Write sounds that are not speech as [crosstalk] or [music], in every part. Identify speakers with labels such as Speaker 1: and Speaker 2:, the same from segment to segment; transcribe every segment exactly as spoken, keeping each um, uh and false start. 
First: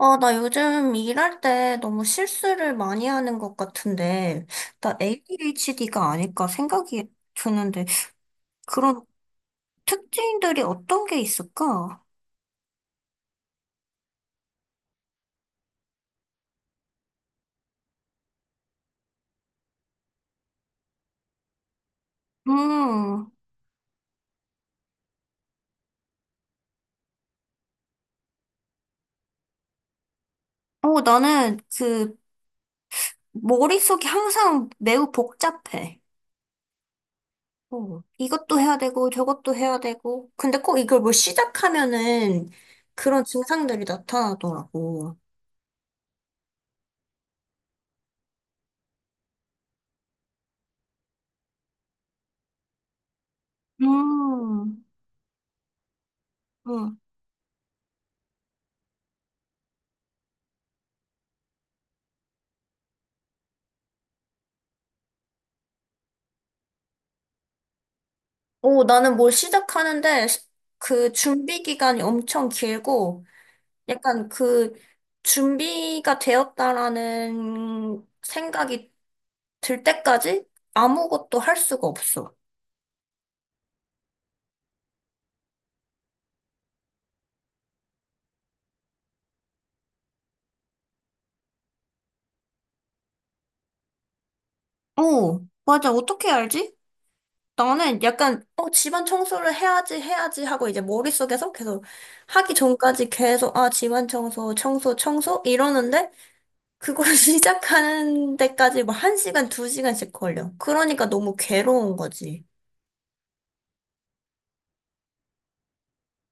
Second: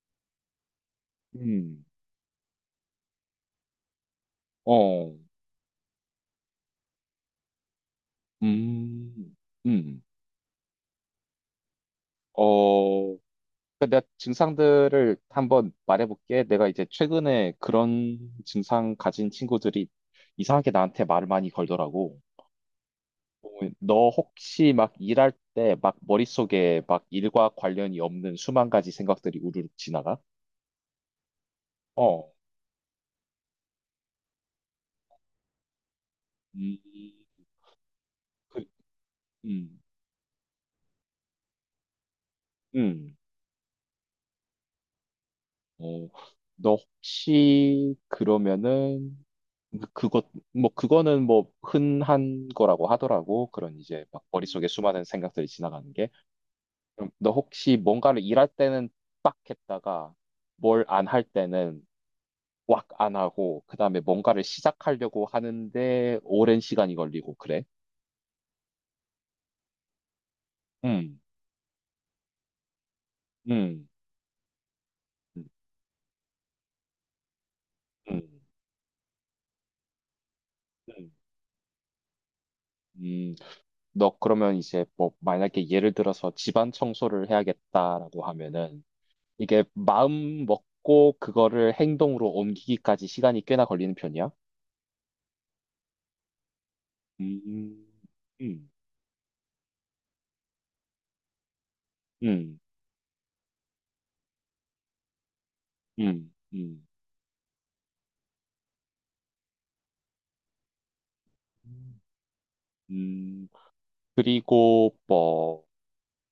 Speaker 1: 아, 나 요즘 일할 때
Speaker 2: 음,
Speaker 1: 너무 실수를 많이 하는 것 같은데, 나
Speaker 2: 어,
Speaker 1: 에이디에이치디가 아닐까 생각이 드는데, 그런
Speaker 2: 음, 음,
Speaker 1: 특징들이 어떤 게 있을까?
Speaker 2: 어, 그러니까 내가 증상들을 한번 말해볼게. 내가 이제 최근에 그런 증상 가진 친구들이 이상하게 나한테 말을 많이 걸더라고.
Speaker 1: 음,
Speaker 2: 어, 너 혹시 막 일할 때 막 머릿속에 막 일과 관련이 없는 수만 가지 생각들이 우르르 지나가?
Speaker 1: 어, 나는 그,
Speaker 2: 어,
Speaker 1: 머릿속이 항상 매우 복잡해.
Speaker 2: 음,
Speaker 1: 어, 이것도
Speaker 2: 그,
Speaker 1: 해야 되고, 저것도 해야
Speaker 2: 음,
Speaker 1: 되고. 근데 꼭 이걸 뭘 시작하면은
Speaker 2: 음,
Speaker 1: 그런 증상들이 나타나더라고.
Speaker 2: 어, 너 혹시 그러면은 그것 뭐 그거는 뭐 흔한 거라고 하더라고. 그런 이제 막 머릿속에
Speaker 1: 음,
Speaker 2: 수많은 생각들이 지나가는 게.
Speaker 1: 음.
Speaker 2: 그럼 너 혹시 뭔가를 일할 때는 빡 했다가 뭘 안 할 때는 꽉 안 하고 그다음에 뭔가를 시작하려고 하는데 오랜 시간이 걸리고 그래?
Speaker 1: 오, 나는 뭘 시작하는데 시- 그
Speaker 2: 음.
Speaker 1: 준비 기간이 엄청 길고
Speaker 2: 음.
Speaker 1: 약간 그
Speaker 2: 음.
Speaker 1: 준비가 되었다라는
Speaker 2: 음.
Speaker 1: 생각이 들 때까지
Speaker 2: 음.
Speaker 1: 아무것도 할 수가 없어.
Speaker 2: 음. 너 그러면 이제 뭐 만약에 예를 들어서 집안 청소를 해야겠다라고 하면은 이게 마음 먹고 그거를 행동으로 옮기기까지 시간이 꽤나 걸리는 편이야.
Speaker 1: 오, 맞아. 어떻게 알지?
Speaker 2: 음,
Speaker 1: 나는 약간
Speaker 2: 음,
Speaker 1: 어, 집안 청소를 해야지 해야지 하고 이제 머릿속에서 계속 하기
Speaker 2: 음,
Speaker 1: 전까지 계속 아, 집안 청소, 청소, 청소 이러는데
Speaker 2: 음, 음.
Speaker 1: 그걸 [laughs] 시작하는 데까지 뭐 한 시간, 두 시간씩 걸려. 그러니까 너무 괴로운 거지.
Speaker 2: 음, 그리고 뭐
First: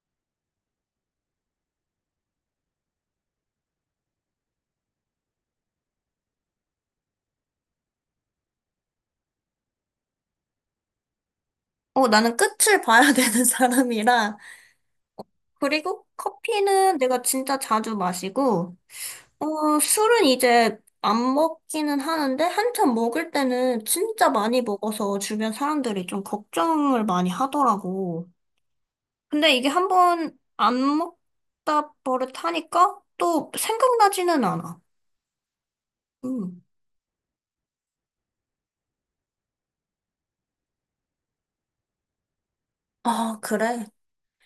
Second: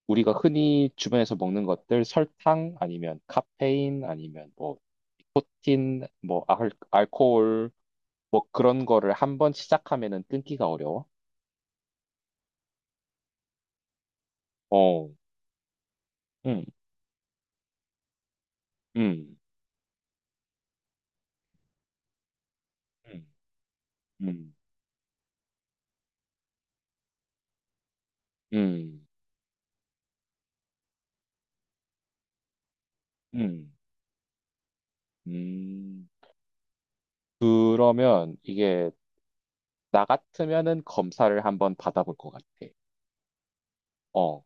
Speaker 2: 우리가 흔히 주변에서 먹는 것들 설탕 아니면 카페인 아니면 뭐 니코틴 뭐 알, 알코올 뭐 그런 거를 한번 시작하면은 끊기가 어려워.
Speaker 1: 어, 나는 끝을 봐야 [laughs] 되는 사람이라.
Speaker 2: 어,
Speaker 1: 그리고
Speaker 2: 음,
Speaker 1: 커피는 내가 진짜 자주 마시고,
Speaker 2: 음,
Speaker 1: 어, 술은 이제 안 먹기는 하는데, 한참 먹을
Speaker 2: 음,
Speaker 1: 때는 진짜
Speaker 2: 음,
Speaker 1: 많이 먹어서 주변 사람들이 좀 걱정을 많이 하더라고.
Speaker 2: 음,
Speaker 1: 근데 이게 한번 안 먹다 버릇하니까 또
Speaker 2: 음,
Speaker 1: 생각나지는 않아.
Speaker 2: 음.
Speaker 1: 음.
Speaker 2: 그러면 이게 나 같으면은 검사를 한번 받아볼 것 같아.
Speaker 1: 아, 그래.
Speaker 2: 어,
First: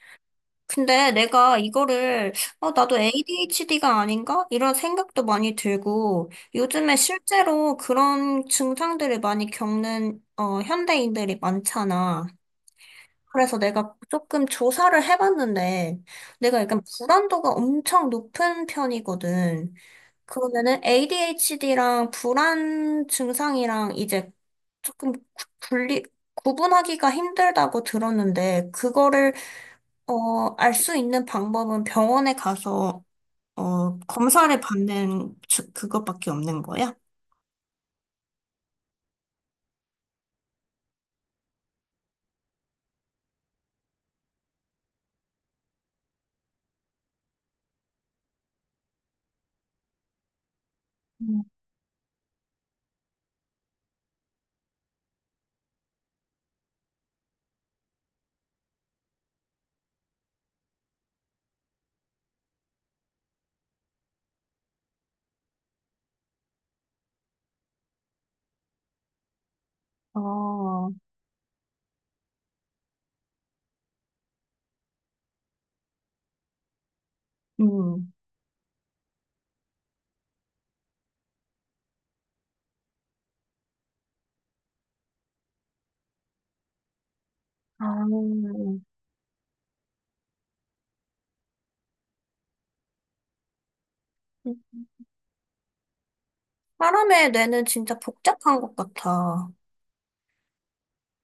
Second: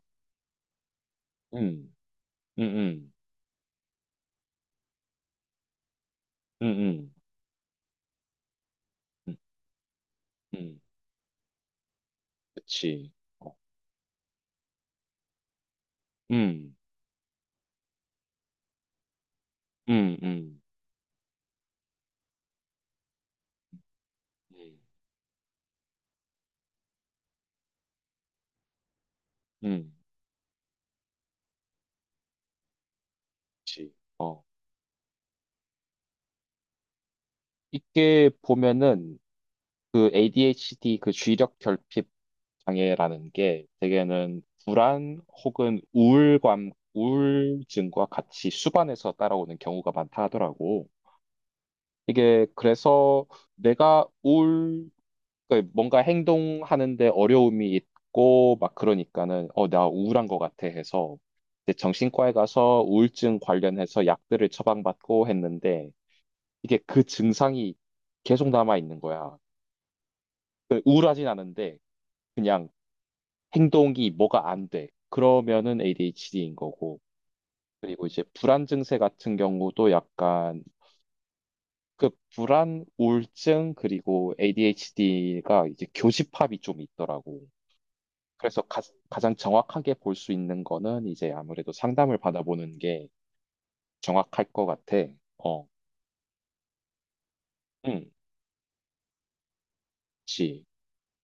Speaker 1: 근데 내가
Speaker 2: 음,
Speaker 1: 이거를,
Speaker 2: 음,
Speaker 1: 어, 나도
Speaker 2: 음,
Speaker 1: 에이디에이치디가 아닌가? 이런 생각도 많이 들고,
Speaker 2: 음,
Speaker 1: 요즘에
Speaker 2: 음,
Speaker 1: 실제로 그런 증상들을
Speaker 2: 음,
Speaker 1: 많이 겪는, 어,
Speaker 2: 음,
Speaker 1: 현대인들이 많잖아.
Speaker 2: 그치. 어,
Speaker 1: 그래서 내가 조금 조사를 해봤는데, 내가
Speaker 2: 음,
Speaker 1: 약간 불안도가 엄청 높은 편이거든.
Speaker 2: 음, 음,
Speaker 1: 그러면은 에이디에이치디랑 불안 증상이랑 이제
Speaker 2: 음,
Speaker 1: 조금 구- 분리, 구분하기가 힘들다고 들었는데, 그거를
Speaker 2: 음, 음,
Speaker 1: 어, 알 수 있는 방법은 병원에 가서,
Speaker 2: 그치.
Speaker 1: 어,
Speaker 2: 어,
Speaker 1: 검사를 받는 주- 그것밖에 없는 거야?
Speaker 2: 이게 보면은 그 에이디에이치디 그 주의력 결핍 장애라는 게 대개는 불안 혹은 우울감, 우울증과 같이 수반해서 따라오는 경우가 많다 하더라고.
Speaker 1: 음.
Speaker 2: 이게 그래서 내가 그 뭔가 행동하는데 어려움이 있고 막 그러니까는 어, 나 우울한 것 같아 해서 이제 정신과에 가서 우울증 관련해서 약들을 처방받고 했는데 이게 그 증상이 계속 남아 있는 거야. 그
Speaker 1: 어,
Speaker 2: 우울하진 않은데 그냥 행동이 뭐가 안 돼. 그러면은 에이디에이치디인 거고. 그리고
Speaker 1: 음.
Speaker 2: 이제 불안 증세 같은 경우도 약간 그 불안, 우울증 그리고 에이디에이치디가 이제 교집합이 좀 있더라고.
Speaker 1: 아,
Speaker 2: 그래서 가, 장 정확하게 볼 수 있는 거는 이제 아무래도 상담을 받아보는 게 정확할 것 같아. 어,
Speaker 1: 사람의 뇌는 진짜
Speaker 2: 응,
Speaker 1: 복잡한 것 같아.
Speaker 2: 그치.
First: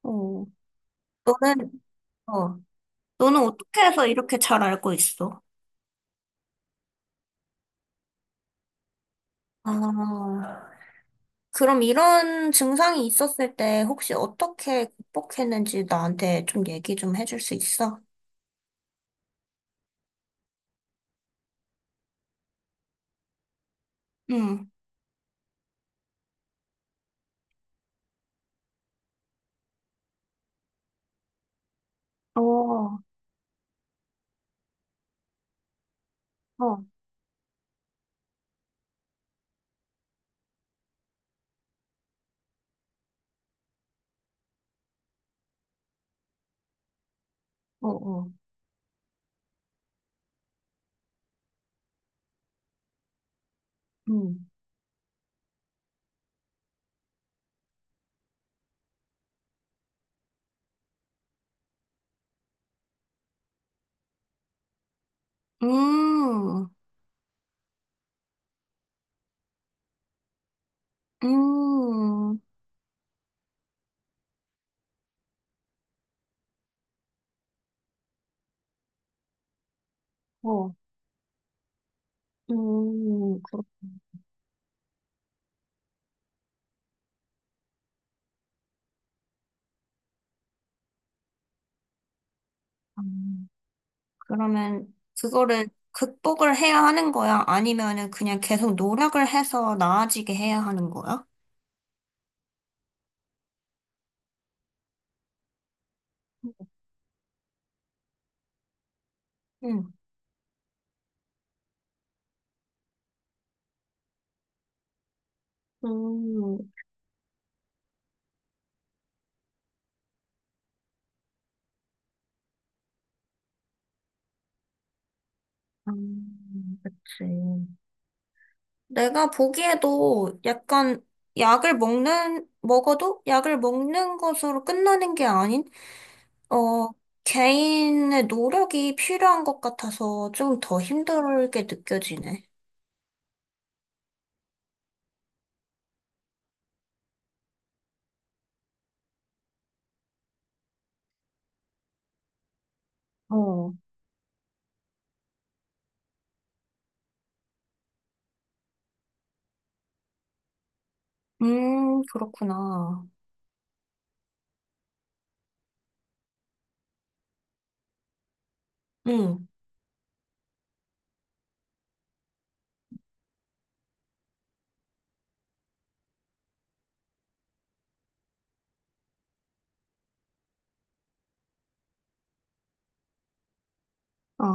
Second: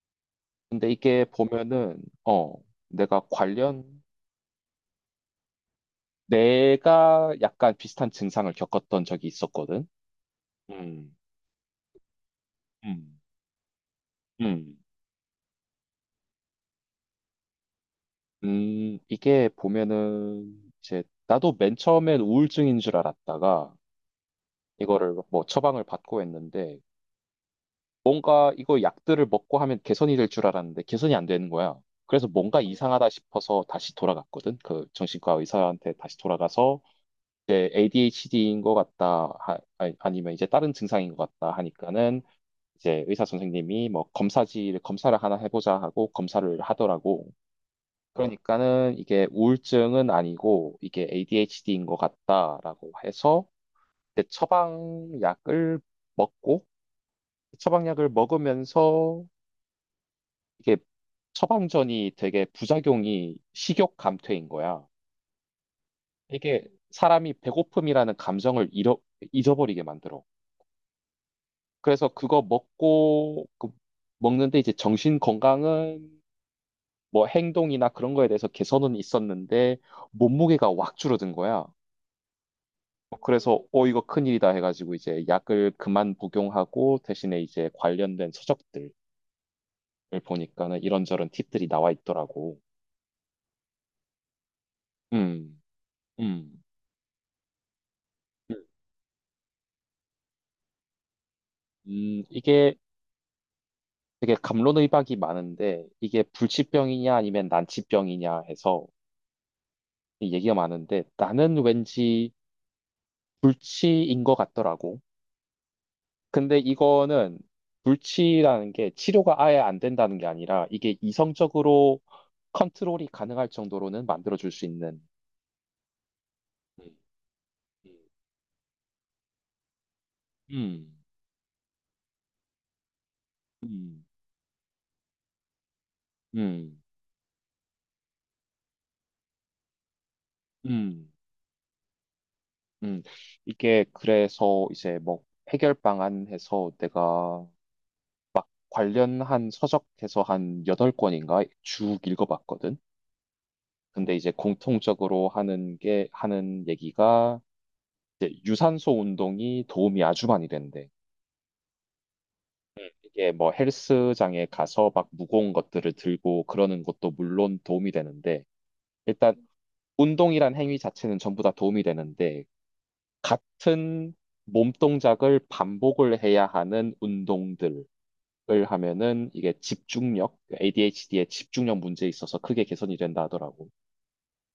Speaker 1: 어,
Speaker 2: 근데 이게
Speaker 1: 너는,
Speaker 2: 보면은, 어,
Speaker 1: 어,
Speaker 2: 내가
Speaker 1: 너는 어떻게
Speaker 2: 관련,
Speaker 1: 해서 이렇게 잘 알고 있어?
Speaker 2: 내가 약간 비슷한 증상을 겪었던 적이
Speaker 1: 아,
Speaker 2: 있었거든. 음,
Speaker 1: 그럼 이런 증상이
Speaker 2: 음,
Speaker 1: 있었을 때 혹시
Speaker 2: 음,
Speaker 1: 어떻게 극복했는지 나한테 좀 얘기 좀 해줄 수 있어?
Speaker 2: 음, 이게 보면은, 이제, 나도 맨 처음엔 우울증인 줄 알았다가,
Speaker 1: 응.
Speaker 2: 이거를 뭐 처방을 받고 했는데, 뭔가 이거 약들을 먹고 하면 개선이 될 줄 알았는데 개선이 안 되는 거야. 그래서
Speaker 1: 어,
Speaker 2: 뭔가
Speaker 1: 어,
Speaker 2: 이상하다 싶어서 다시 돌아갔거든. 그 정신과 의사한테 다시 돌아가서 이제 에이디에이치디인 것 같다, 하- 아니- 아니면 이제 다른 증상인 것 같다 하니까는 이제 의사 선생님이 뭐 검사지를 검사를 하나 해보자 하고 검사를 하더라고.
Speaker 1: 어,
Speaker 2: 그러니까는 이게 우울증은 아니고 이게 에이디에이치디인 것 같다라고 해서 이제
Speaker 1: 어.
Speaker 2: 처방약을 먹고 처방약을 먹으면서 이게 처방전이 되게 부작용이 식욕 감퇴인 거야. 이게
Speaker 1: 음,
Speaker 2: 사람이 배고픔이라는 감정을 잃어, 잊어버리게 만들어. 그래서
Speaker 1: 음,
Speaker 2: 그거 먹고 그 먹는데 이제 정신 건강은 뭐 행동이나 그런 거에 대해서 개선은 있었는데 몸무게가
Speaker 1: 어,
Speaker 2: 확 줄어든 거야.
Speaker 1: 음,
Speaker 2: 그래서
Speaker 1: 그렇다.
Speaker 2: 어 이거 큰일이다 해가지고 이제 약을 그만 복용하고 대신에 이제 관련된 서적들을 보니까는 이런저런 팁들이 나와 있더라고.
Speaker 1: 그러면
Speaker 2: 음,
Speaker 1: 그거를 극복을
Speaker 2: 음.
Speaker 1: 해야 하는 거야? 아니면은 그냥
Speaker 2: 음,
Speaker 1: 계속 노력을 해서 나아지게 해야 하는 거야?
Speaker 2: 음, 이게 되게 갑론의박이 많은데 이게 불치병이냐 아니면 난치병이냐 해서
Speaker 1: 응,
Speaker 2: 얘기가 많은데 나는 왠지 불치인 것 같더라고. 근데
Speaker 1: 음,
Speaker 2: 이거는 불치라는 게 치료가 아예 안 된다는 게 아니라 이게 이성적으로 컨트롤이 가능할 정도로는 만들어줄 수 있는
Speaker 1: 음, 그치. 내가 보기에도
Speaker 2: 음,
Speaker 1: 약간 약을 먹는, 먹어도 약을
Speaker 2: 음,
Speaker 1: 먹는 것으로 끝나는 게 아닌,
Speaker 2: 음, 음,
Speaker 1: 어, 개인의 노력이 필요한 것 같아서 좀
Speaker 2: 음,
Speaker 1: 더
Speaker 2: 음,
Speaker 1: 힘들게 느껴지네.
Speaker 2: 음. 이게 그래서 이제 뭐 해결 방안해서 내가 관련한 서적에서 한 여덟 권인가 쭉 읽어봤거든.
Speaker 1: 어.
Speaker 2: 근데 이제 공통적으로 하는 게, 하는 얘기가 이제 유산소 운동이 도움이 아주 많이 된대.
Speaker 1: 음, 그렇구나.
Speaker 2: 이게 뭐 헬스장에 가서 막 무거운 것들을 들고 그러는 것도 물론 도움이 되는데, 일단
Speaker 1: 응.
Speaker 2: 운동이란 행위 자체는 전부 다 도움이 되는데, 같은 몸 동작을 반복을 해야 하는 운동들, 을 하면은 이게 집중력, 에이디에이치디의 집중력 문제에 있어서 크게 개선이 된다 하더라고.
Speaker 1: 아,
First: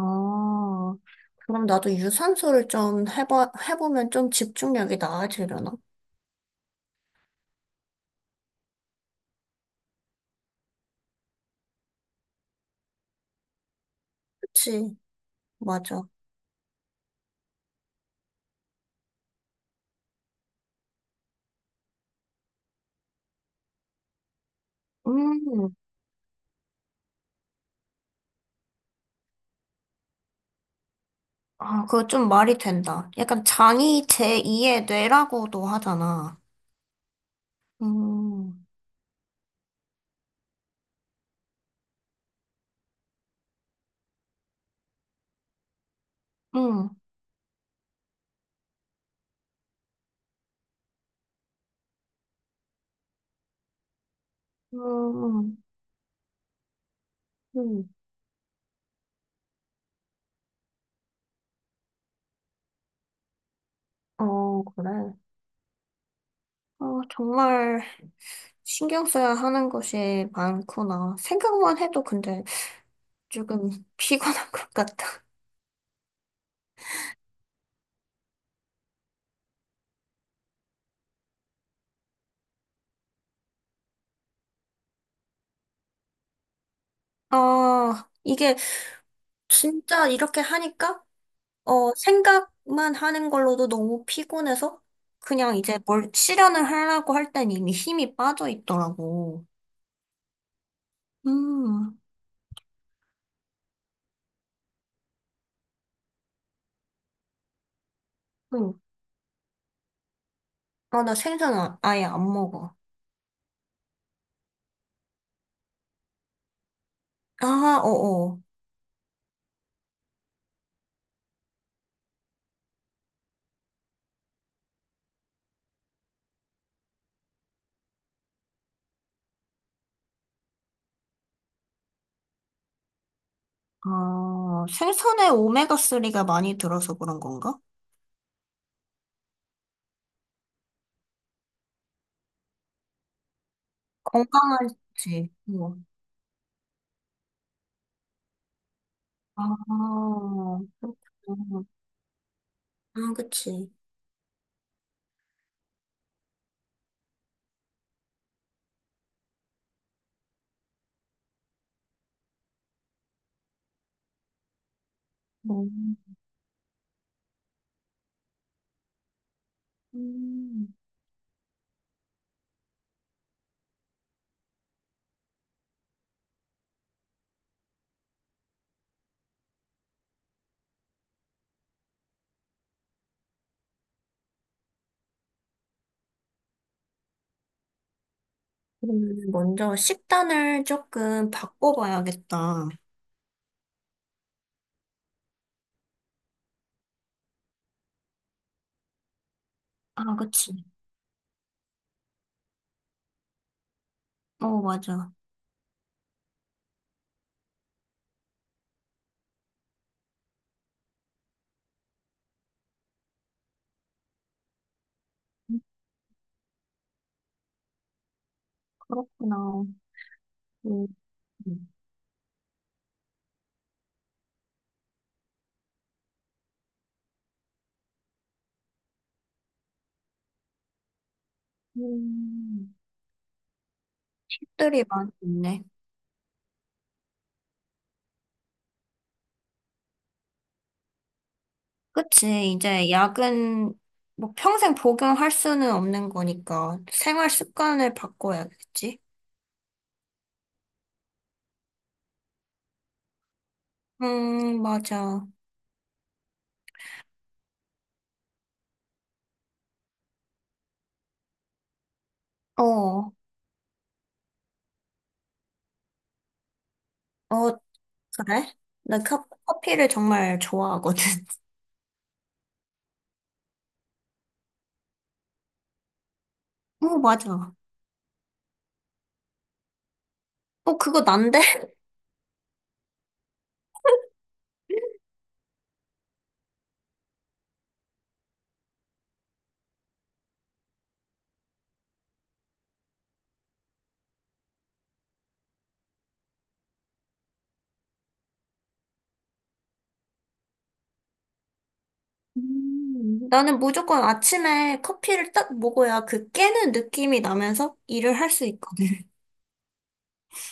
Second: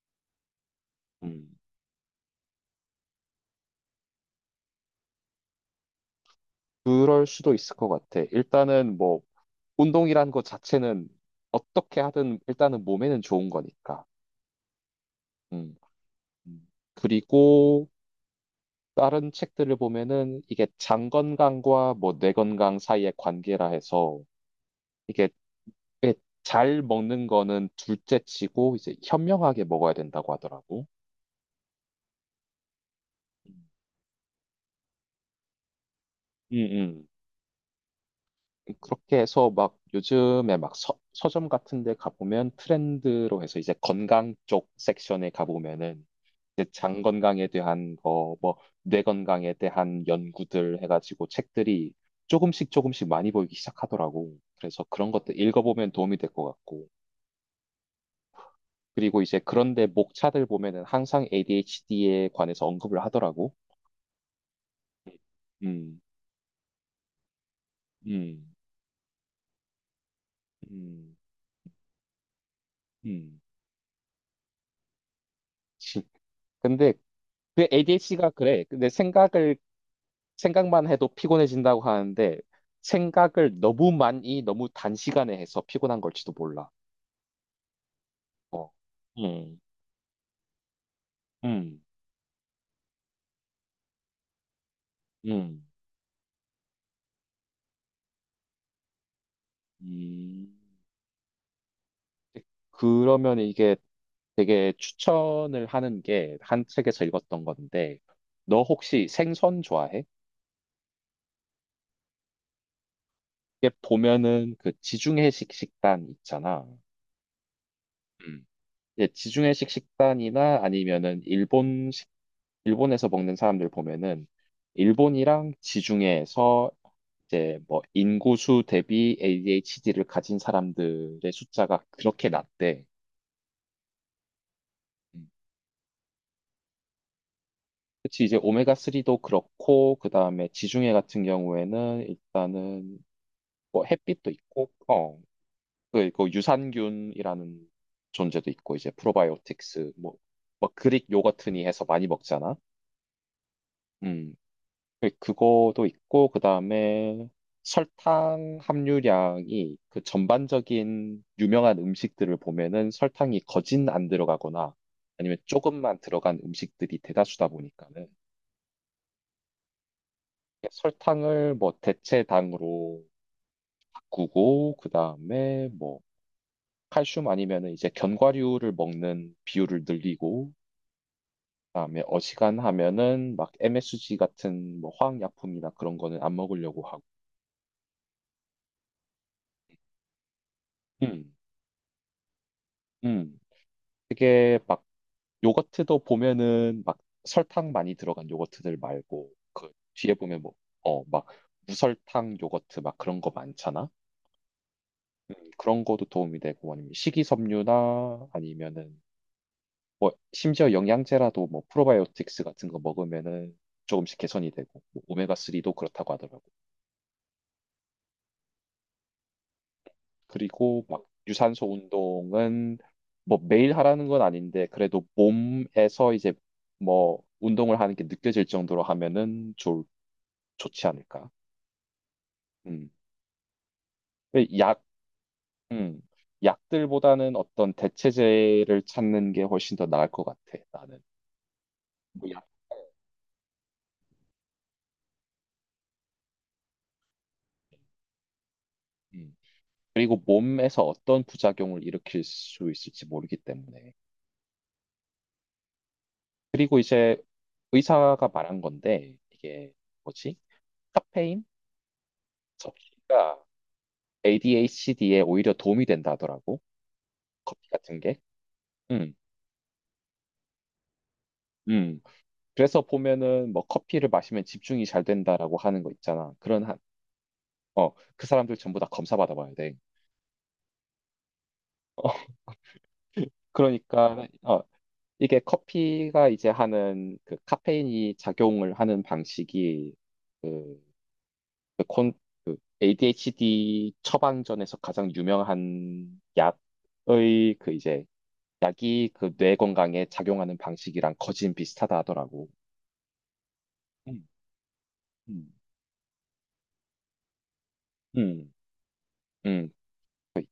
Speaker 2: 음,
Speaker 1: 그럼 나도 유산소를 좀 해봐, 해보면 좀 집중력이 나아지려나?
Speaker 2: 그럴 수도 있을 것 같아. 일단은 뭐 운동이라는 것 자체는 어떻게 하든 일단은 몸에는 좋은 거니까.
Speaker 1: 그치,
Speaker 2: 음.
Speaker 1: 맞아.
Speaker 2: 음. 그리고 다른 책들을 보면은 이게 장 건강과 뭐 뇌 건강 사이의 관계라 해서 이게
Speaker 1: 음,
Speaker 2: 꽤잘 먹는 거는 둘째 치고 이제 현명하게 먹어야 된다고 하더라고.
Speaker 1: 아, 그거 좀 말이 된다. 약간
Speaker 2: 음,
Speaker 1: 장이 제이의 뇌라고도 하잖아.
Speaker 2: 음.
Speaker 1: 음,
Speaker 2: 그렇게 해서 막 요즘에 막 서, 서점 같은 데 가보면 트렌드로 해서 이제 건강 쪽 섹션에 가보면은 이제
Speaker 1: 음,
Speaker 2: 장 건강에 대한 거, 뭐 뇌 건강에 대한 연구들 해가지고 책들이 조금씩 조금씩 많이 보이기 시작하더라고. 그래서 그런 것들
Speaker 1: 음,
Speaker 2: 읽어보면 도움이 될 것 같고.
Speaker 1: 음.
Speaker 2: 그리고 이제 그런데 목차들 보면은 항상 에이디에이치디에 관해서 언급을 하더라고.
Speaker 1: 어, 그래.
Speaker 2: 음,
Speaker 1: 어, 정말
Speaker 2: 음,
Speaker 1: 신경 써야 하는 것이
Speaker 2: 음,
Speaker 1: 많구나. 생각만 해도 근데
Speaker 2: 음.
Speaker 1: 조금 [laughs] 피곤한 것 같다.
Speaker 2: [laughs] 지- 근데 그 에이디에이치디가 그래. 근데 생각을 생각만 해도 피곤해진다고 하는데 생각을 너무 많이 너무 단시간에 해서 피곤한 걸지도 몰라.
Speaker 1: 아, 이게
Speaker 2: 어. 음,
Speaker 1: 진짜 이렇게 하니까,
Speaker 2: 음,
Speaker 1: 어, 생각만 하는 걸로도 너무 피곤해서, 그냥
Speaker 2: 음,
Speaker 1: 이제 뭘 실현을 하려고 할 땐 이미 힘이 빠져 있더라고.
Speaker 2: 음.
Speaker 1: 음,
Speaker 2: 그러면 이게 되게 추천을 하는 게 한 책에서 읽었던 건데 너
Speaker 1: 응.
Speaker 2: 혹시 생선 좋아해?
Speaker 1: 아, 나 생선 아- 아예 안 먹어.
Speaker 2: 이게 보면은 그 지중해식 식단 있잖아.
Speaker 1: 아, 어어.
Speaker 2: 음. 예, 지중해식 식단이나 아니면은 일본식 일본에서 먹는 사람들 보면은 일본이랑 지중해에서 이제 뭐 인구수 대비 에이디에이치디를 가진 사람들의 숫자가 그렇게 낮대.
Speaker 1: 아,
Speaker 2: 음.
Speaker 1: 생선에 오메가삼이 많이 들어서 그런 건가?
Speaker 2: 그치, 이제 오메가쓰리도 그렇고, 그 다음에 지중해 같은 경우에는 일단은 뭐 햇빛도 있고, 어,
Speaker 1: 건강하지. 뭐.
Speaker 2: 그, 그 유산균이라는 존재도 있고, 이제 프로바이오틱스,
Speaker 1: 아,
Speaker 2: 뭐, 뭐 그릭
Speaker 1: 그렇구나.
Speaker 2: 요거트니 해서 많이 먹잖아.
Speaker 1: 아, 그치.
Speaker 2: 음. 그- 그거도 있고 그다음에 설탕 함유량이 그 전반적인 유명한 음식들을 보면은 설탕이 거진 안 들어가거나 아니면
Speaker 1: 음,
Speaker 2: 조금만 들어간 음식들이 대다수다 보니까는
Speaker 1: 음.
Speaker 2: 설탕을 뭐 대체당으로 바꾸고 그다음에 뭐 칼슘 아니면은 이제 견과류를 먹는 비율을 늘리고 그다음에 어지간하면은 막 엠에스지 같은 뭐 화학약품이나 그런 거는 안 먹으려고 하고
Speaker 1: 그러면 먼저 식단을 조금
Speaker 2: 음,
Speaker 1: 바꿔봐야겠다.
Speaker 2: 음. 되게 막 요거트도 보면은 막 설탕 많이 들어간 요거트들 말고 그 뒤에
Speaker 1: 아,
Speaker 2: 보면
Speaker 1: 그치.
Speaker 2: 뭐, 어, 막 무설탕 요거트 막 그런 거 많잖아?
Speaker 1: 어, 맞아.
Speaker 2: 음, 그런 거도 도움이 되고 아니면 식이섬유나 아니면은 뭐 심지어 영양제라도 뭐 프로바이오틱스 같은 거 먹으면은 조금씩 개선이 되고
Speaker 1: 음,
Speaker 2: 오메가쓰리도 그렇다고 하더라고.
Speaker 1: 그렇구나.
Speaker 2: 그리고
Speaker 1: 음,
Speaker 2: 막 유산소 운동은 뭐 매일 하라는 건 아닌데 그래도 몸에서 이제 뭐 운동을 하는 게 느껴질 정도로 하면은 좋 좋지 않을까.
Speaker 1: 음.
Speaker 2: 음. 근데 약,
Speaker 1: 팁들이 많이 있네.
Speaker 2: 음. 약들보다는 어떤 대체제를 찾는 게 훨씬 더 나을 것 같아. 나는. 뭐 약.
Speaker 1: 그치. 이제 약은 뭐 평생 복용할 수는 없는 거니까 생활 습관을 바꿔야겠지.
Speaker 2: 음. 그리고 몸에서 어떤 부작용을 일으킬 수 있을지 모르기 때문에.
Speaker 1: 음, 맞아.
Speaker 2: 그리고 이제 의사가 말한 건데 이게 뭐지? 카페인
Speaker 1: 어, 어,
Speaker 2: 섭취가 에이디에이치디에 오히려 도움이 된다 하더라고. 커피 같은 게.
Speaker 1: 그래? 나
Speaker 2: 음,
Speaker 1: 커, 커피를 정말 좋아하거든. [laughs]
Speaker 2: 음. 그래서 보면은 뭐 커피를 마시면 집중이 잘 된다라고 하는 거 있잖아. 그런 한,
Speaker 1: 어, 맞아.
Speaker 2: 어, 그 사람들 전부 다 검사 받아봐야 돼.
Speaker 1: 어, 그거 난데?
Speaker 2: 어, 그러니까, 어, 이게 커피가 이제 하는 그 카페인이 작용을 하는 방식이 그, 그 콘, 그 에이디에이치디 처방전에서 가장 유명한 약의 그 이제 약이 그 뇌 건강에 작용하는 방식이랑 거진 비슷하다 하더라고.
Speaker 1: 음, 나는 무조건
Speaker 2: 음,
Speaker 1: 아침에 커피를
Speaker 2: 음,
Speaker 1: 딱 먹어야 그 깨는 느낌이 나면서 일을 할 수
Speaker 2: 음,
Speaker 1: 있거든.
Speaker 2: 음,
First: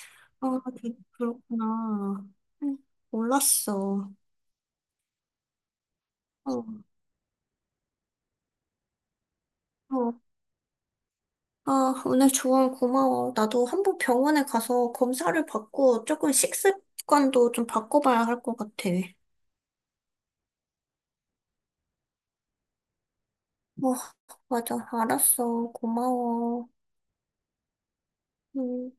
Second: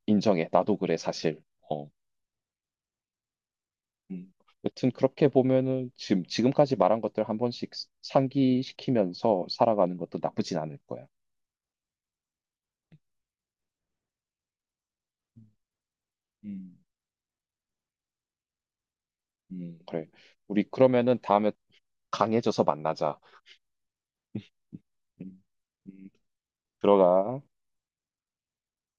Speaker 2: 인정해.
Speaker 1: 아,
Speaker 2: 나도
Speaker 1: 그,
Speaker 2: 그래, 사실. 어.
Speaker 1: 그렇구나. 응. 몰랐어.
Speaker 2: 음, 여튼 그렇게 보면은 지금
Speaker 1: 어,
Speaker 2: 지금까지 말한 것들 한 번씩 상기시키면서 살아가는
Speaker 1: 어.
Speaker 2: 것도 나쁘진 않을 거야.
Speaker 1: 아, 오늘 조언 고마워. 나도 한번 병원에 가서 검사를 받고 조금
Speaker 2: 음.
Speaker 1: 식습관도 좀 바꿔봐야 할 것 같아.
Speaker 2: 음, 그래. 우리 그러면은 다음에 강해져서 만나자.
Speaker 1: 어, 맞아.
Speaker 2: 음,
Speaker 1: 알았어.
Speaker 2: 음.
Speaker 1: 고마워.
Speaker 2: 들어가.
Speaker 1: 음.